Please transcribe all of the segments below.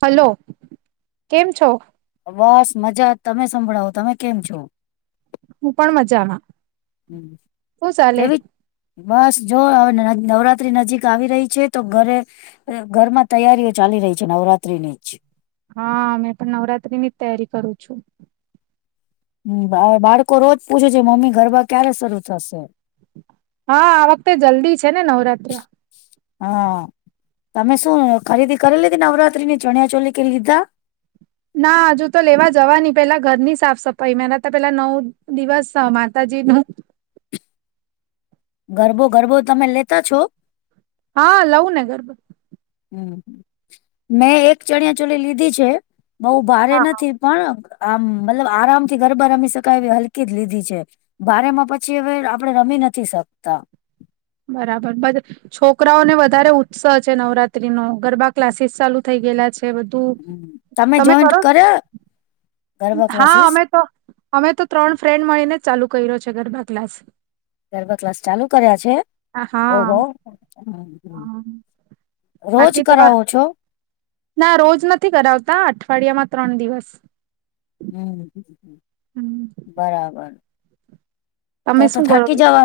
Hello, કેમ છો? બસ, મજા. તમે સંભળાવો, તમે કેમ છો? હું પણ મજામાં. હમ, શું ચાલે કેવી બસ, જો હવે નવરાત્રી નજીક આવી રહી છે તો ઘરે અ, ઘરમાં તૈયારીઓ ચાલી રહી છે નવરાત્રીની જ. હા, મેં પણ નવરાત્રીની જ તૈયારી કરું છું. હમ, બ-બાળકો રોજ પૂછે છે મમ્મી ગરબા ક્યારે શરૂ થશે? હા, આ વખતે જલ્દી છે ને નવરાત્રા. હા, તમે શું ખરીદી કરે લીધી નવરાત્રીની ચણિયા ચોલી કે લીધા? ના, હજુ તો લેવા જવાની. પેલા ઘરની સાફ-સફાઈમાં તે પેલા નવ દિવસ માતાજીનું ગરબો ગરબો તમે લેતા છો? હા, લઉને ગરબો. હમ, હમ મે એક ચણિયા ચોલી લીધી છે બઉ ભારે હા હા નથી પણ આમ મતલબ આરામથી ગરબા રમી શકાય એવી હલકી જ લીધી છે. ભારેમાં પછી હવે આપડે રમી નથી શકતા. બરાબર, બધ છોકરાઓને વધારે ઉત્સાહ છે નવરાત્રીનો, ગરબા ક્લાસીસ ચાલુ થઈ ગેલા છે બધ તું હમ. તમે જોઈન્ટ કરો? કર્યા ગરબા હા, ક્લાસીસ અમે તો અમે તો ત્રણ ફ્રેન્ડ મળીને જ ચાલુ કર્યો છે ગરબા ક્લાસ. ગરબ ક્લાસ ચાલુ કર્યા છે હા ઓહો હો. હમ હમ. રોજ બાકી તમા કરાવો છો? ના, રોજ નથી કરાવતા અઠવાડિયામાં ત્રણ દિવસ. હમ્મ, હમ બરાબર. તો તમે તો શું કરો થાકી જવા,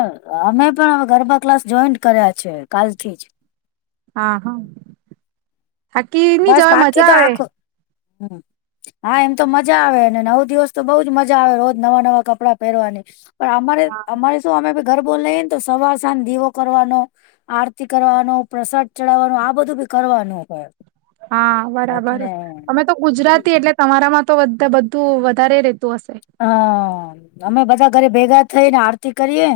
અમે પણ ગરબા ક્લાસ જોઈન કર્યા છે કાલથી જ. હા, હા થાકીની જવાય મજા આવે. હમ્મ. હા, એમ તો મજા આવેને નવ દિવસ તો બઉ જ મજા આવે રોજ નવા-નવા કપડાં પહેરવાની. પણ અમારે હા અમારે શું અમે બી ગરબો લઈએ ને તો સવાર સાંજ દીવો કરવાનો આરતી કરવાનો, પ્રસાદ ચઢાવાનો આ બધું બી કરવાનું હોય. હા, બરાબર. એટલે અમે તો ગુજરાતી એટલે તમારામાં તો બધે બધું વધારે રેતું હશે. હઅ, અમે બધા ઘરે ભેગા થઈને આરતી કરીએે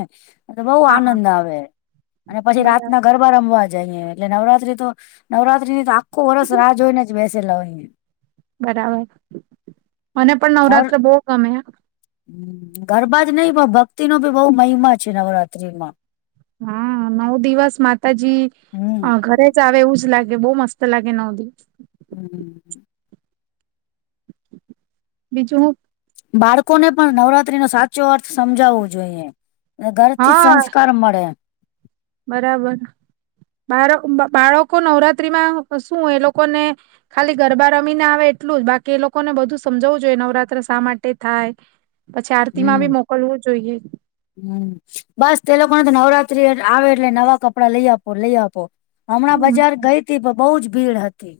અને બઉ હા હા આનંદ આવે, અને પછી બરાબર રાતના ગરબા રમવા જાઈએ, એટલે નવરાત્રી તો નવરાત્રીની તો ખો વરસ રાહ જોયને જ બેસેલા હોયએ. બરાબર, મને પણ નવરાત્ર બઉ ગમે હે. હમ્મ, ગરબા જ નઈ પણ ભક્તિનો બી બઉ મહિમા છે નવરાત્રીનો. હન, નવ દિવસ માતાજી હમ અ ઘરે આવે એવું જ લાગે બહુ મસ્ત લાગે નવદીપ હમ્મ બીજું હું બાળકોને પણ નવરાત્રી નો સાચો અર્થ સમજાવવો જોઈએ. ઘરથી જ હા સંસ્કાર મળે. બરાબર બાળ બાળકો નવરાત્રીમાં શું એ લોકોને ખાલી ગરબા રમીને આવે એટલું જ બાકી એ લોકોને બધું સમજાવવું જોઈએ નવરાતત્રી શા માટે થાય પછી આરતી માં બી મોકલવું જોઈએ હમ્મ બસ તે લોકોને તો નવરાત્રી આવે એટલે નવા કપડા લઈ આપો લઈ આપો હમણાં હમ બજાર ગઈ હતી પણ બહુ જ ભીડ હતી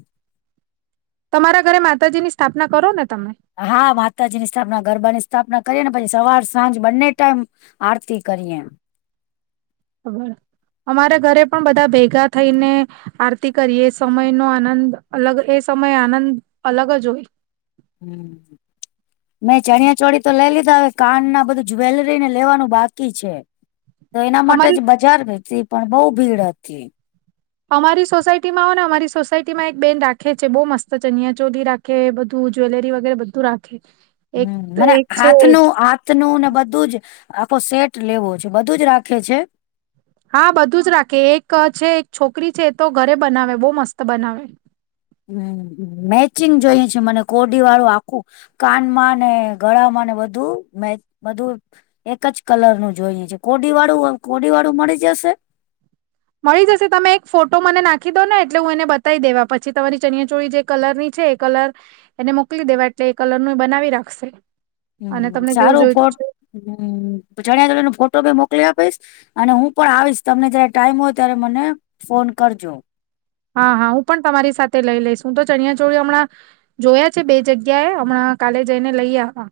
તમારા ઘરે માતાજી ની સ્થાપના કરો ને તમે હા માતાજી ની સ્થાપના ગરબાની સ્થાપના કરીએે ને પછી સવાર સાંજ બંને ટાઈમ આરતી કરીએે હમ્મ અમારા ઘરે પણ બધા ભેગા થઈને આરતી કરીએ એ સમય નો આનંદ અલગ એ સમય આનંદ અલગ જ હોય હમ્મ મેં ચણિયા ચોળી તો લઈ લીધા હવે કાન ના બધું જવેલરી ને લેવાનું બાકી છે તો એના માટે અમારી જ બજાર વતી પણ બહુ ભીડ હતી અમારી સોસાયટીમાં હો ને અમારી સોસાયટી માં એક બેન રાખે છે બહુ મસ્ત છેનિયા ચોલી રાખે કે બધું જ્વેલરી વગેરે બધું રાખે એક હમ્મ મને એક છે હાથ નું હાથ નું ને બધું જ આખો સેટ લેવો છે બધું જ રાખે છે હા બધું જ રાખે એક છે એક છોકરી છે એ તો ઘરે બનાવે બહુ મસ્ત બનાવે હમ્મ મેચિંગ જોઈ છે મને કોડી વાળું આખું કાનમાં ને ગળામાં ને બધું મે બધું એક જ કલર નું જોઈએ છે કોડી વાળું કોડી વાળું મળી જશે મળી જશે તમે એક ફોટો મને નાખી દો ને એટલે હું એને બતાવી દેવા પછી તમારી ચનિયાચોળી જે કલર ની છે એ કલર એને મોકલી દેવા એટલે એ કલર નું બનાવી રાખશે અને હમ્મ તમને જેવું સારું ફો જોઈતું છે હમ્મ ચાડિયા ચોળી નો ફોટો બી મોકલી આપીશ અને હું પણ આવીશ તમને જયારે ટાઈમ હોય ત્યારે મને ફોન કરજો હા હા હું પણ તમારી સાથે લઈ લઈશું તો ચણિયાચોળી હમણાં જોયા છે બે જગ્યાએ હમણાં કાલે જઈને લઈ આ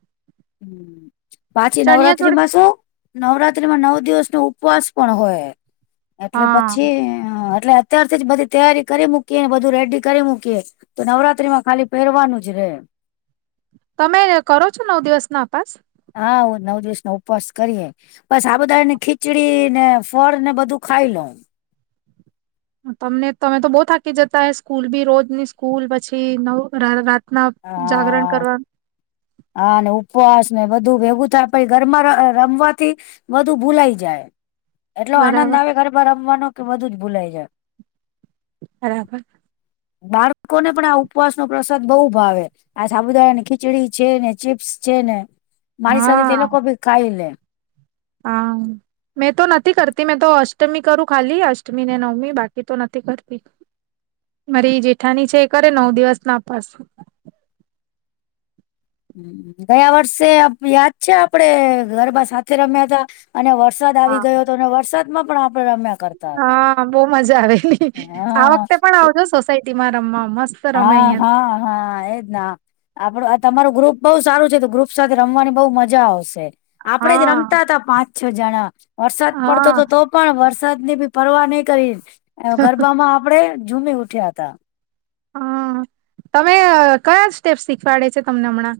પાછી નવરાત્રીમાં શું નવરાત્રીમાં નવ દિવસ નો ઉપવાસ પણ હોય એટલે હા પછી એટલે અત્યારથી જ બધી તૈયારી કરી મૂકીએ ને બધું રેડી કરી મૂકીએ તો નવરાત્રી માં ખાલી પહેરવાનું જ રે તમે કરો છો નવ દિવસ ના અપાસ હા હૂ નવ દિવસ નો ઉપવાસ કરીએ બસ ડબુદાણા ની ખીચડી ને ફળ ને બધું ખાઈ લઉ તમને તમે તો બહુ થાકી જતા હ સ્કૂલ બી રોજની સ્કૂલ પછી નવ રાતના હા જાગરણ કરવા નુ હાને ઉપવાસ ને બધું ભેગું થાય પ ઘરમાં રમવાથી બધું ભૂલાઈ જાય એટલો બરાબર આનંદ આવે ગરબા રમવાનો કે બધું જ ભૂલાઈ જાય બરાબર બાળકોને પણ આ ઉપવાસ નો પ્રસાદ બહુ ભાવે આ સાબુદારા ને ખીચડી છે ને ચીપ્સ છે ને મારી સાથે તે હા લોકો ભી ખાઈ લે હા મેં તો નથી કરતી મેં તો અષ્ટમી કરું ખાલી અષ્ટમી ને નવમી બાકી તો નથી કરતી મારી જેઠાની છે એ કરે નવ દિવસ ના અપાસ હ ગયા વર્ષે યાદ છે આપડે ગરબા સાથે રમ્યા હતા અને વરસાદ આવી હા ગયો હતો અને વરસાદમાં પણ આપડણે રમ્યા કરતા હતા હા બહુ મજા આવેલી આ હા વખતે પણ ખુ- આવજો સોસાયટીમાં રમવા મસ્ત રમે હા અહિયાં તો હા હા એના આપડું તમારું ગ્રુપ બહઉ સારું છે તો ગ્રુપ સાથે રમવાની બહુ મજા આવશે આપડે જ હા રમતા હતા પાંચ છ જણા વરસાદ પડતો તો હા તો પણ વરસાદ ની બી પરવા નહી કરી ગરબામાં આપડે ઝૂમી ઉઠ્યા તા. હમ તમે કયા સ્ટેપ્ શીખવાડે છે તમને હમણાં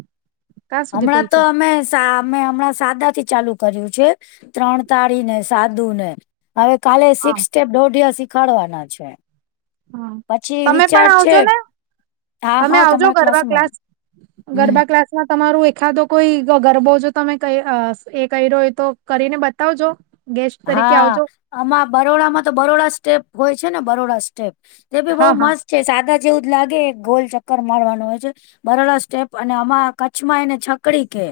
ક્યાં સુધી હમણાં તો પહોંચ્યા અમે સા અમે હમણાં સાદા થી ચાલુ કર્યું છે ત્રણ તાળી ને, સાદુ ને હવે કાલે સિક્સ સ્ટેપ દોઢિયા શીખાડવાના છે. હમ પછી તમે પણ વિચાર છે આવજો ને, હા તમે હા આવજો તમારા ગરબા ક્લાસમાં ક્લાસ હમ ગરબા ક્લાસ તમારું એખાદો કોઈ ગરબો જો તમે એ કર્યો એ તો કરીને બતાવજો. ગેસ્ટ તરીકે હા આવજો આમાં બરોડામાં તો બરોડા સ્ટેપ હોય છે ને બરોડા સ્ટેપ. તે ભી બઉુ હા હા મસ્ત છે સાદા જેવું જ લાગે ગોલ ચક્કર મારવાનું હોય છે. બરાડ સ્ટેપ અને આમાં કચ્છમાં એને છકડી કે.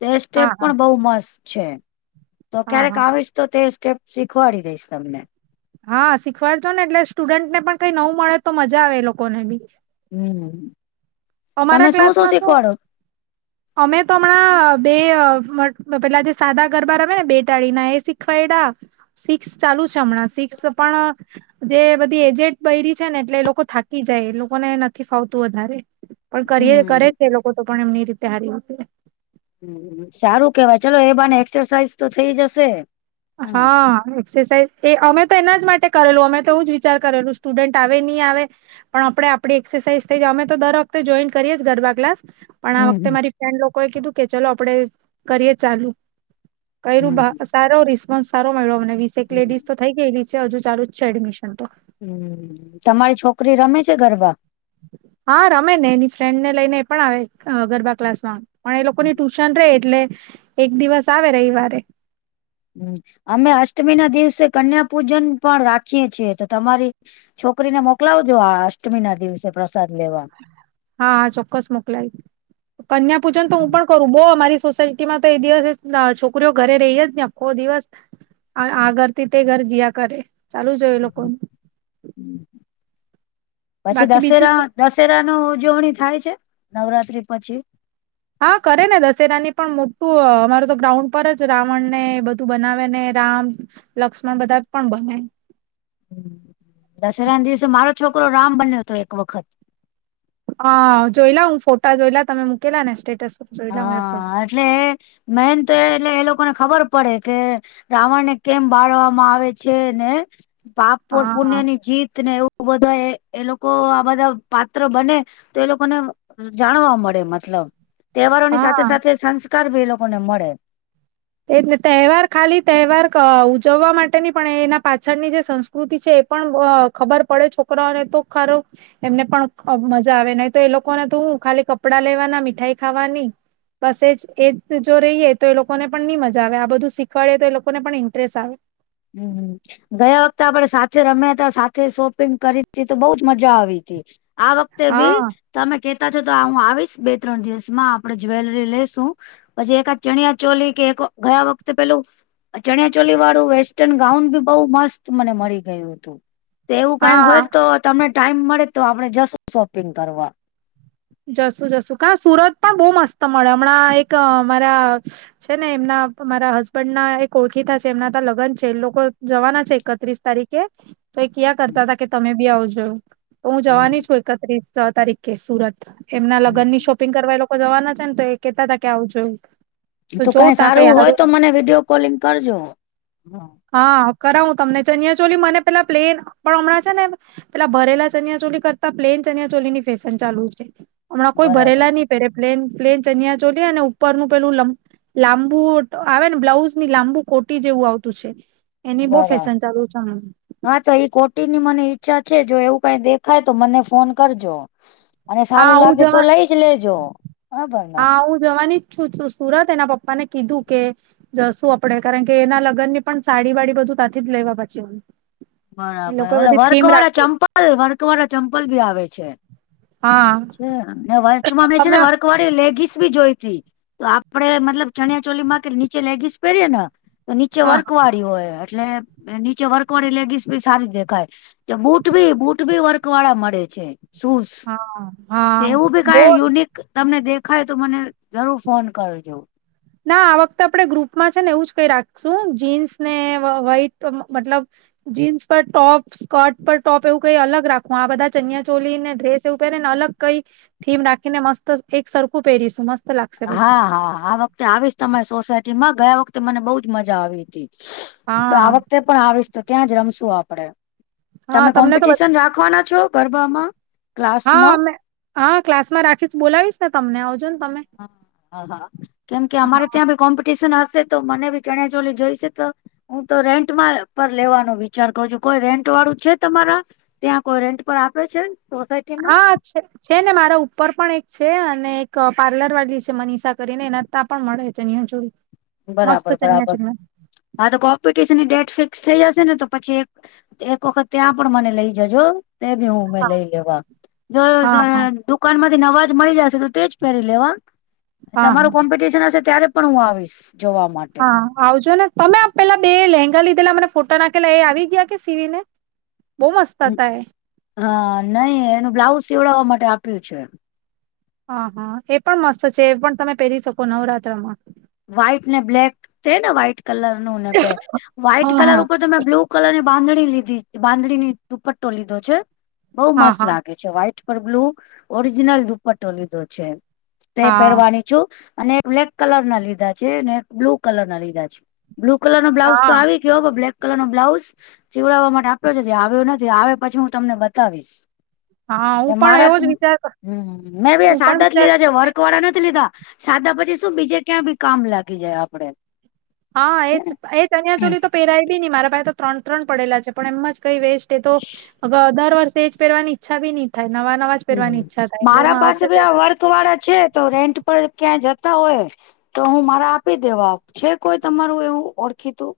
તે સ્ટેપ હા હા પણ બઉુ મસ્ત છે તો હા ક્યારેક હા આવીશ તો તે સ્ટેપ શીખવાડી દઈશ તમને હા શીખવાડજો ને એટલે સ્ટુડન્ટ ને પણ કઈ નવું મળે તો મજા આવે એ લોકોને બી હમ તમે અમારા શું શું ક્લાસમાં શીખવાડો. અમે તો હમણાં બે પેલા જે સાદા ગરબા રમે ને બે ટાળીના એ શિખ ખવાડા સિક્સ ચાલુ છે હમણાં સિક્સ પણ, જે બધી એજેટ બૈરી છે ને એટલે એ લોકો થાકી જાય એ લોકોને નથી ફાવતું વધારે. પણ કરીએ કરે હમ્મ, છે એ લોકો તો પણ એમની રીતે સારી રીતે હ સારું કેવાય ચાલો એ બાને એક્સરસાઈઝ તો થઇ જશે. હમ્મ. હા. એસરસાઇઝ એ અમે તો એના જ માટે કરેલું અમે તો એવું જ વિચાર કરેલું સ્ટુડન્ટ આવે નહી આવે. પણ આપણે આપડી એક્સરસાઇઝ થઈ જ અમે તો દર વખતે જોઈન કરીએ ગરબા ક્લાસ. પણ આ હમ્મ, વખતે હમ્મ. મારી ફ્રેન્ડ લોકો એ કીધું કે ચલો આપડે કરીએ ચાલુ કરું હમ્મ, ભ સારો રિસ્પોન્સ સારો મળ્યો મને વીસેક હમ્મ. લેડીઝ તો થઈ ગયેલી છે હજુ ચાલુ જ છે એડમિશન તો હમ તમારી છોકરી રમે છે ગરબા. હા રમે ને એની ફ્રેન્ડ ને લઈને એ પણ આવે ગરબા ક્લાસમાં પણ એ લોકોની ટ શન રે એટલે એક દિવસ આવે રવિવારે. હ અમે અષ્ટમી ના દિવસે કન્યા પૂજન પણ રાખીએ છીએ તો તમારી છોકરીને મોકલાવજો આ અષ્ટમી ના દિવસે પ્રસાદ લેવા. હા ચોક્કસ મોકલાય કન્યા પૂજન તો હું પણ કરું બહુ અમારી સોસાયટીમાં તો એ દિવસ છોકરીઓ ઘરે રહીય જ ને આખો દિવસ આ ઘરથી તે ઘર જયા કરે ચાલુ જો એ લોકોનું. પછી બાકી બીજું શું દસેરા દશેરા નુ ઉજવણી થાય છે નવરાત્રી પછી. હા કરે ને દશેરા ની પણ મોટું અમારું તો ગ્રાઉન્ડ પર જ રાવણ ને બધું બનાવે ને રામ લક્ષ્મણ બધા પણ બનાએ. દસરા ના દિવસે મારો છોકરો રામ બન્યો હતો એક વખત. હા જોઈ લ હું ફોટા જોઈ લ તમે મૂકેલા ને સ્ટેટસ પર જોયેલા હું એ ફોટા હા એટલે મેન તો એ એટલે એ લોકોને ખબર પડે કે રાવણ ને કેમ બાળવામાં આવે છે ને પાપ ઓર પુણ્ય હા ની જીત ને એવું બધા એ લોકો આ બધા પાત્ર બને તો એ લોકોને જાણવા મળે મતલબ તહેવારો ની સાથે હા સાથે સંસ્કાર ભી એ લોકોને મળે. તહેવાર ખાલી તહેવાર ઉજવવા માટે નની પણ એના પાછળની જે સં પ્રકૃતિ છે એ પણ ખબર પડે છોકરાને તો ખરો, એમને પણ મજા આવે નહીં તો એ લોકોને તો હું ખાલી કપડા લેવાના મીઠાઈ ખાવાની. બસજ એજ જો રહીએ તો એ લોકોને. પણ નહી મજા આવે આ બધું શીખવાડે તો લોકોને પણ ઇન્ટરેસ્ટ આવે. હમ. ગયા વખતે આપણે સાથે રમ્યા ત સાથે શોપિંગ કરી હતી તો બઉજ મજા આવી હતી. આ વખતે બી હા તમે કે તા છો તો હું આવીશ બે ત્રણ દિવસમાં આપણે જ્વેલરી લઈેશું. પછી એક આ ચણિયા ચોલી કે એક ગયા વખતે પેલું ચણિયા ચોલી વાળું વ. ગાઉન બી બહુ મસ્ત મને મળી ગયું હતું તો એવું કઈ હા હોય તો. તમને ટાઈમ મળે તો આપણે જશું શોપિંગ કરવા. જસું જસું કા સુરત પણ બહુ મસ્ત મળે હમણાં એક અ મામારા. છે ને એમના મારા હસબન્ડ ના એક ઓળખીતા છે એમના લગ્ન છે એ લોકો જવાના છે એકત્રીસ તારીખ. કે્યા. તો એ ક્યાં કરતા હતા કે તમે બી આવ જોું તો હું જવાની હમ છું એકત્રીસ તારીખે સુરત. એમના લગ્ન ની હમ શોપિંગ કરવા એ લોકો જવાના છે ને તો એ કેહેતા હતા કે આવું જોયું. તો તું જોવું કઈ તા સારું હોય તો મને વિડીયો કોલિંગ કરજો. હા કરાવું તમને ચનિયા ચોલી મને પેલા પ્લેન પણ હમણાં છે ને. પેલા ભરેલા ચનિયા ચોલી કરતા પ્લેન ચનિયા ચોલી ની ફેશન ચાલુ છે હમણાં કોઈ બરાબર ભરેલા ની. પે પ્લેન પ્લેન ચનિયા ચોલી અને ઉપરનું પેલું લં. લાંબુ આવે ને બ્લાઉઝ ની લાંબુ કોટી જેવું આવતું. તું છે એની બહુ બરાબર. ફેશન ચાલુ છે. હા તો ઈ કોટીની મને ઈચ્છા છે જો એવું કઈ દેખાય તો મને ફોન કરજો. અને હા સારું હું લાગે તો જવા લઈ જ લેજો બરાબર ને. હા હું જવાની છું સુરત એના પપ્પા ને કીધું કે. જશું આપડે કારણ કે એના લગ્ન ની પણ સાડી વાડી બધું ત્યાંથી જ લેવા પાચી હો. બરાબર ઓલા વર્ક વાળા ચંપલ વર્ક વાળા ચંપલ બી આવે છે. હા છે વર્ચમાં મે છે ને અમે વર્ક વાળી લેગીસ બી જોઈતી. તો આપડે મતલબ ચણિયા ચોલી માં કે નીચે લેગીસ પહેરીએ ને તો નીચે હા વર્ક વાળી હોય. એટલે નીચે વર્કવાળી લેગીસ બી સારી દેખાય. બુટ બી બુટ બી વર્ક વાળા મળે છે શૂઝ. હા હા. એવું બી કઈ બોલ યુનિક તમને દેખાય તો મને જરૂર ફોન કરજો. ના આ વખતે આપડે ગ્રુપમાં છે ને એવું જ કઈ રાખશું જીન્સ ને વાઈટ મતલબ. જીન્સ પર ટોપ સ્કર્ટ પર ટોપ એવું કઈ અલગ રાખવું આ બધા ચનિયા ચોલી ને ડ્રેસ. પહેરે ને અલગ કઈ થીમ રાખીને મસ્ત એક સરખું પહેરીશું મસ્ત. લાગશે પછી હા હા આ વખતે આવીશ તમારી સોસાયટી માં ગયા વખતે મને બહુ જ મજા આવી હતી. તો હા આ વખતે પણ આવીશ તો ત્યાં જ રમશુ આપડે હા તમે તમને તો બ કોમ્પિટિશન રાખવાના છો. ગરબામાં. હા ક્લાસમાં અમે હા ક્લાસમાં રાખીશ બોલાવીશ ને તમને આવજો ને તમે. હા હા કેમ કે અમારે હા ત્યાં ભી કોમ્પ. ટીશન હશે તો મને બી ચણિયા ચોલી જોઈશે તો. હું તો રેન્ટમાં પર લેવાનો વિચાર કરું છું કોઈ રેન્ટ વાળું છે તમારા. ત્યાં કોઈ રેન્ટ પર આપે છે સોસાયટી. હા. છે ને મારા ઉપર પણ એક છે અને એક પાર્લર વાલી છે મનીષા કરીને એના. પણ મળે છે ચણિયા ચોળી. બરાબર બરાબર હા તો કોમ્પિટશનની ડેટ ફિક્સ થઈ જશે ને તો પછી એક. એક વખત ત્યાં પણ મને લઈ જજો તે બી હું. હા લઈ લેવા જો હા હા દુકાન માંથી અવાજ મળી જશે તો તેજ પહેરી લેવા. હા હા તમારું કોમ્પિટિશન હશે ત્યારે પણ હું આવીશ જોવા માટે. હા આવજો ને તમે પેલા બે લેંગા લીધેલા મને ફોટા નાખેલા એ આવી ગયા કે સીવી ને. બહુ મસ્ત હતા એ. હા નહી એનું બ્લાઉઝ સીવડાવવા માટે આપ્યું છે. હ હા એ પણ મસ્ત છે એ પણ તમે પહેરી શકો નવરાત્રમાં. વ્હાઈટ ને બ્લેક તેને્હાઈટ કલર નું ને બેક વ્હાઈટ હા કલર હા ઉપર. તમે બ્લુ કલર ની બાંધણી લીધી બાંધણીની દુપટ્ટો લીધો છે બઉુ હા મસ્ત હા લાગે. વહાઇટ પર બ્લુ ઓરિજિનલ દુપટ્ટો લીધો છે તે પહેરવાની, જો અને એક બ્લેક કલર ના લીધા છે અને એક બ્લુ કલર ના લીધા છે. બ્લુ કલર નો બ્લાઉઝ તો હા આવી ગયો બ્લેક કલર નો બ્લાઉઝ. સિવડાવવા માટે આપ્યો છે આવ્યો નથી આવે પછી હું તમને બતાવીશ. હા હા હું પણ મારા એવો જ વિચાર મેં બી એ હું સાદો પણ જ વિચાર લીધા છે વર્ક કરવાળો નથી લીધો સાદા પછી શું બીજે ક્યાં ભી કામ લાગી જાય આપડે. હા એજ છે ને એ ચનિયા હમ ચોલી તો પહેરાય બી નહી મારા પાસે તો ત્રણ ત્રણ પડેલા છે પણ એમ જ કઈ વેસ્ટ તે તો દર વર્ષે એ જ પહેરવાની ઈચ્છા ભી નહી થાય નવા-નવા, હ મારા પાસે ભી આ વર્ક વાળા છે તો રેન્ટ પર ક્યાં જતા હોય, તો હું મારા આપી દેવા છે કોઈ તમારું એવું ઓળખીતું.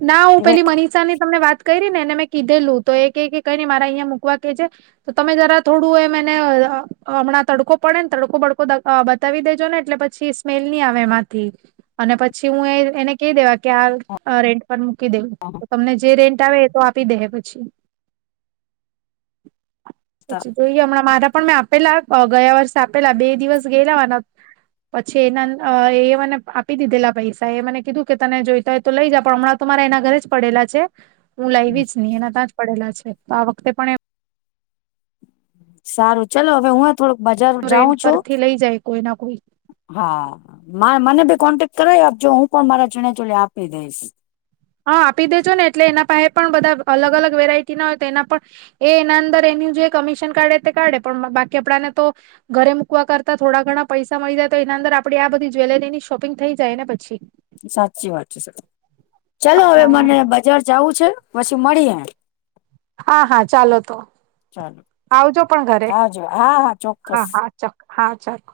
ના હું રે. પેલી મનીષા ની તમને વાત કરી ને એને મેં કીધેલું તો એ કઈ નઈ મારા અહિયાંયા મૂકવા કે જે, તો તમે જરા થોડું એમ એને હમણાં તડકો પડે ને તડકો બડકો દ અ બ બતાવી દેજો ને એટલે પછી સ્મેલ નહી આવેમાંથી અને પછી હું એ એને કહી દેવા કે આ, રેન્ટ પર મૂકી દેવું તો તમને જે રેન્ટ આવે એ તો, આપી દે હે પછી, પછી, જોઈએ હમણાં મારા પણ મેં આપેલા ગયા વર્ષે આપેલા બે દિવસ ગયેલા માર પછી એના એ મને આપી દીધેલા પૈસા એ મને કીધું કે તને જોઈતા હોય, તો લઈ જા પણ હમણાં તો મારા એના ઘરે જ પડેલા છે હું લાઇવી જ નહી એના તં, પડેલા છે તો આ વખતે પણ એમ, સારું ચલો હવે હું થોડુંક બજાર એ જાઉં રેન્ટ છું. પરથી લઈ જાય કોઈ ના કોઈ હા મને ભી કોન્ટેક્ટ કરાઇ આપજો હું પણ મારા ચણિયા ચોણી આપી દઈશ. હા આપી દેજો ને એટલે એના પાસે પણ બધા અલગ અલગ વેરાયટી ના હોય તો એના પણ, એ એના અંદર એની જે કમિશન કાઢે તે કાઢે પણ બાકી આપણાને તો, ઘરે મૂકવા કરતા થોડા ઘણા પૈસા મળી જાય તો એના અંદર આપણેે આ બધી જ્વેલરીની શોપિંગ થઈ જાય ને પછી. સાચી વાત છે સર ચાલો હવે હા મને બજાર જાવું છે પછી મળીએ. હા હા ચાલો તો, ચાલો આવજો પણ ઘરે હાજો હા હા ચોક્કસ હા, ચ હા ચાલો.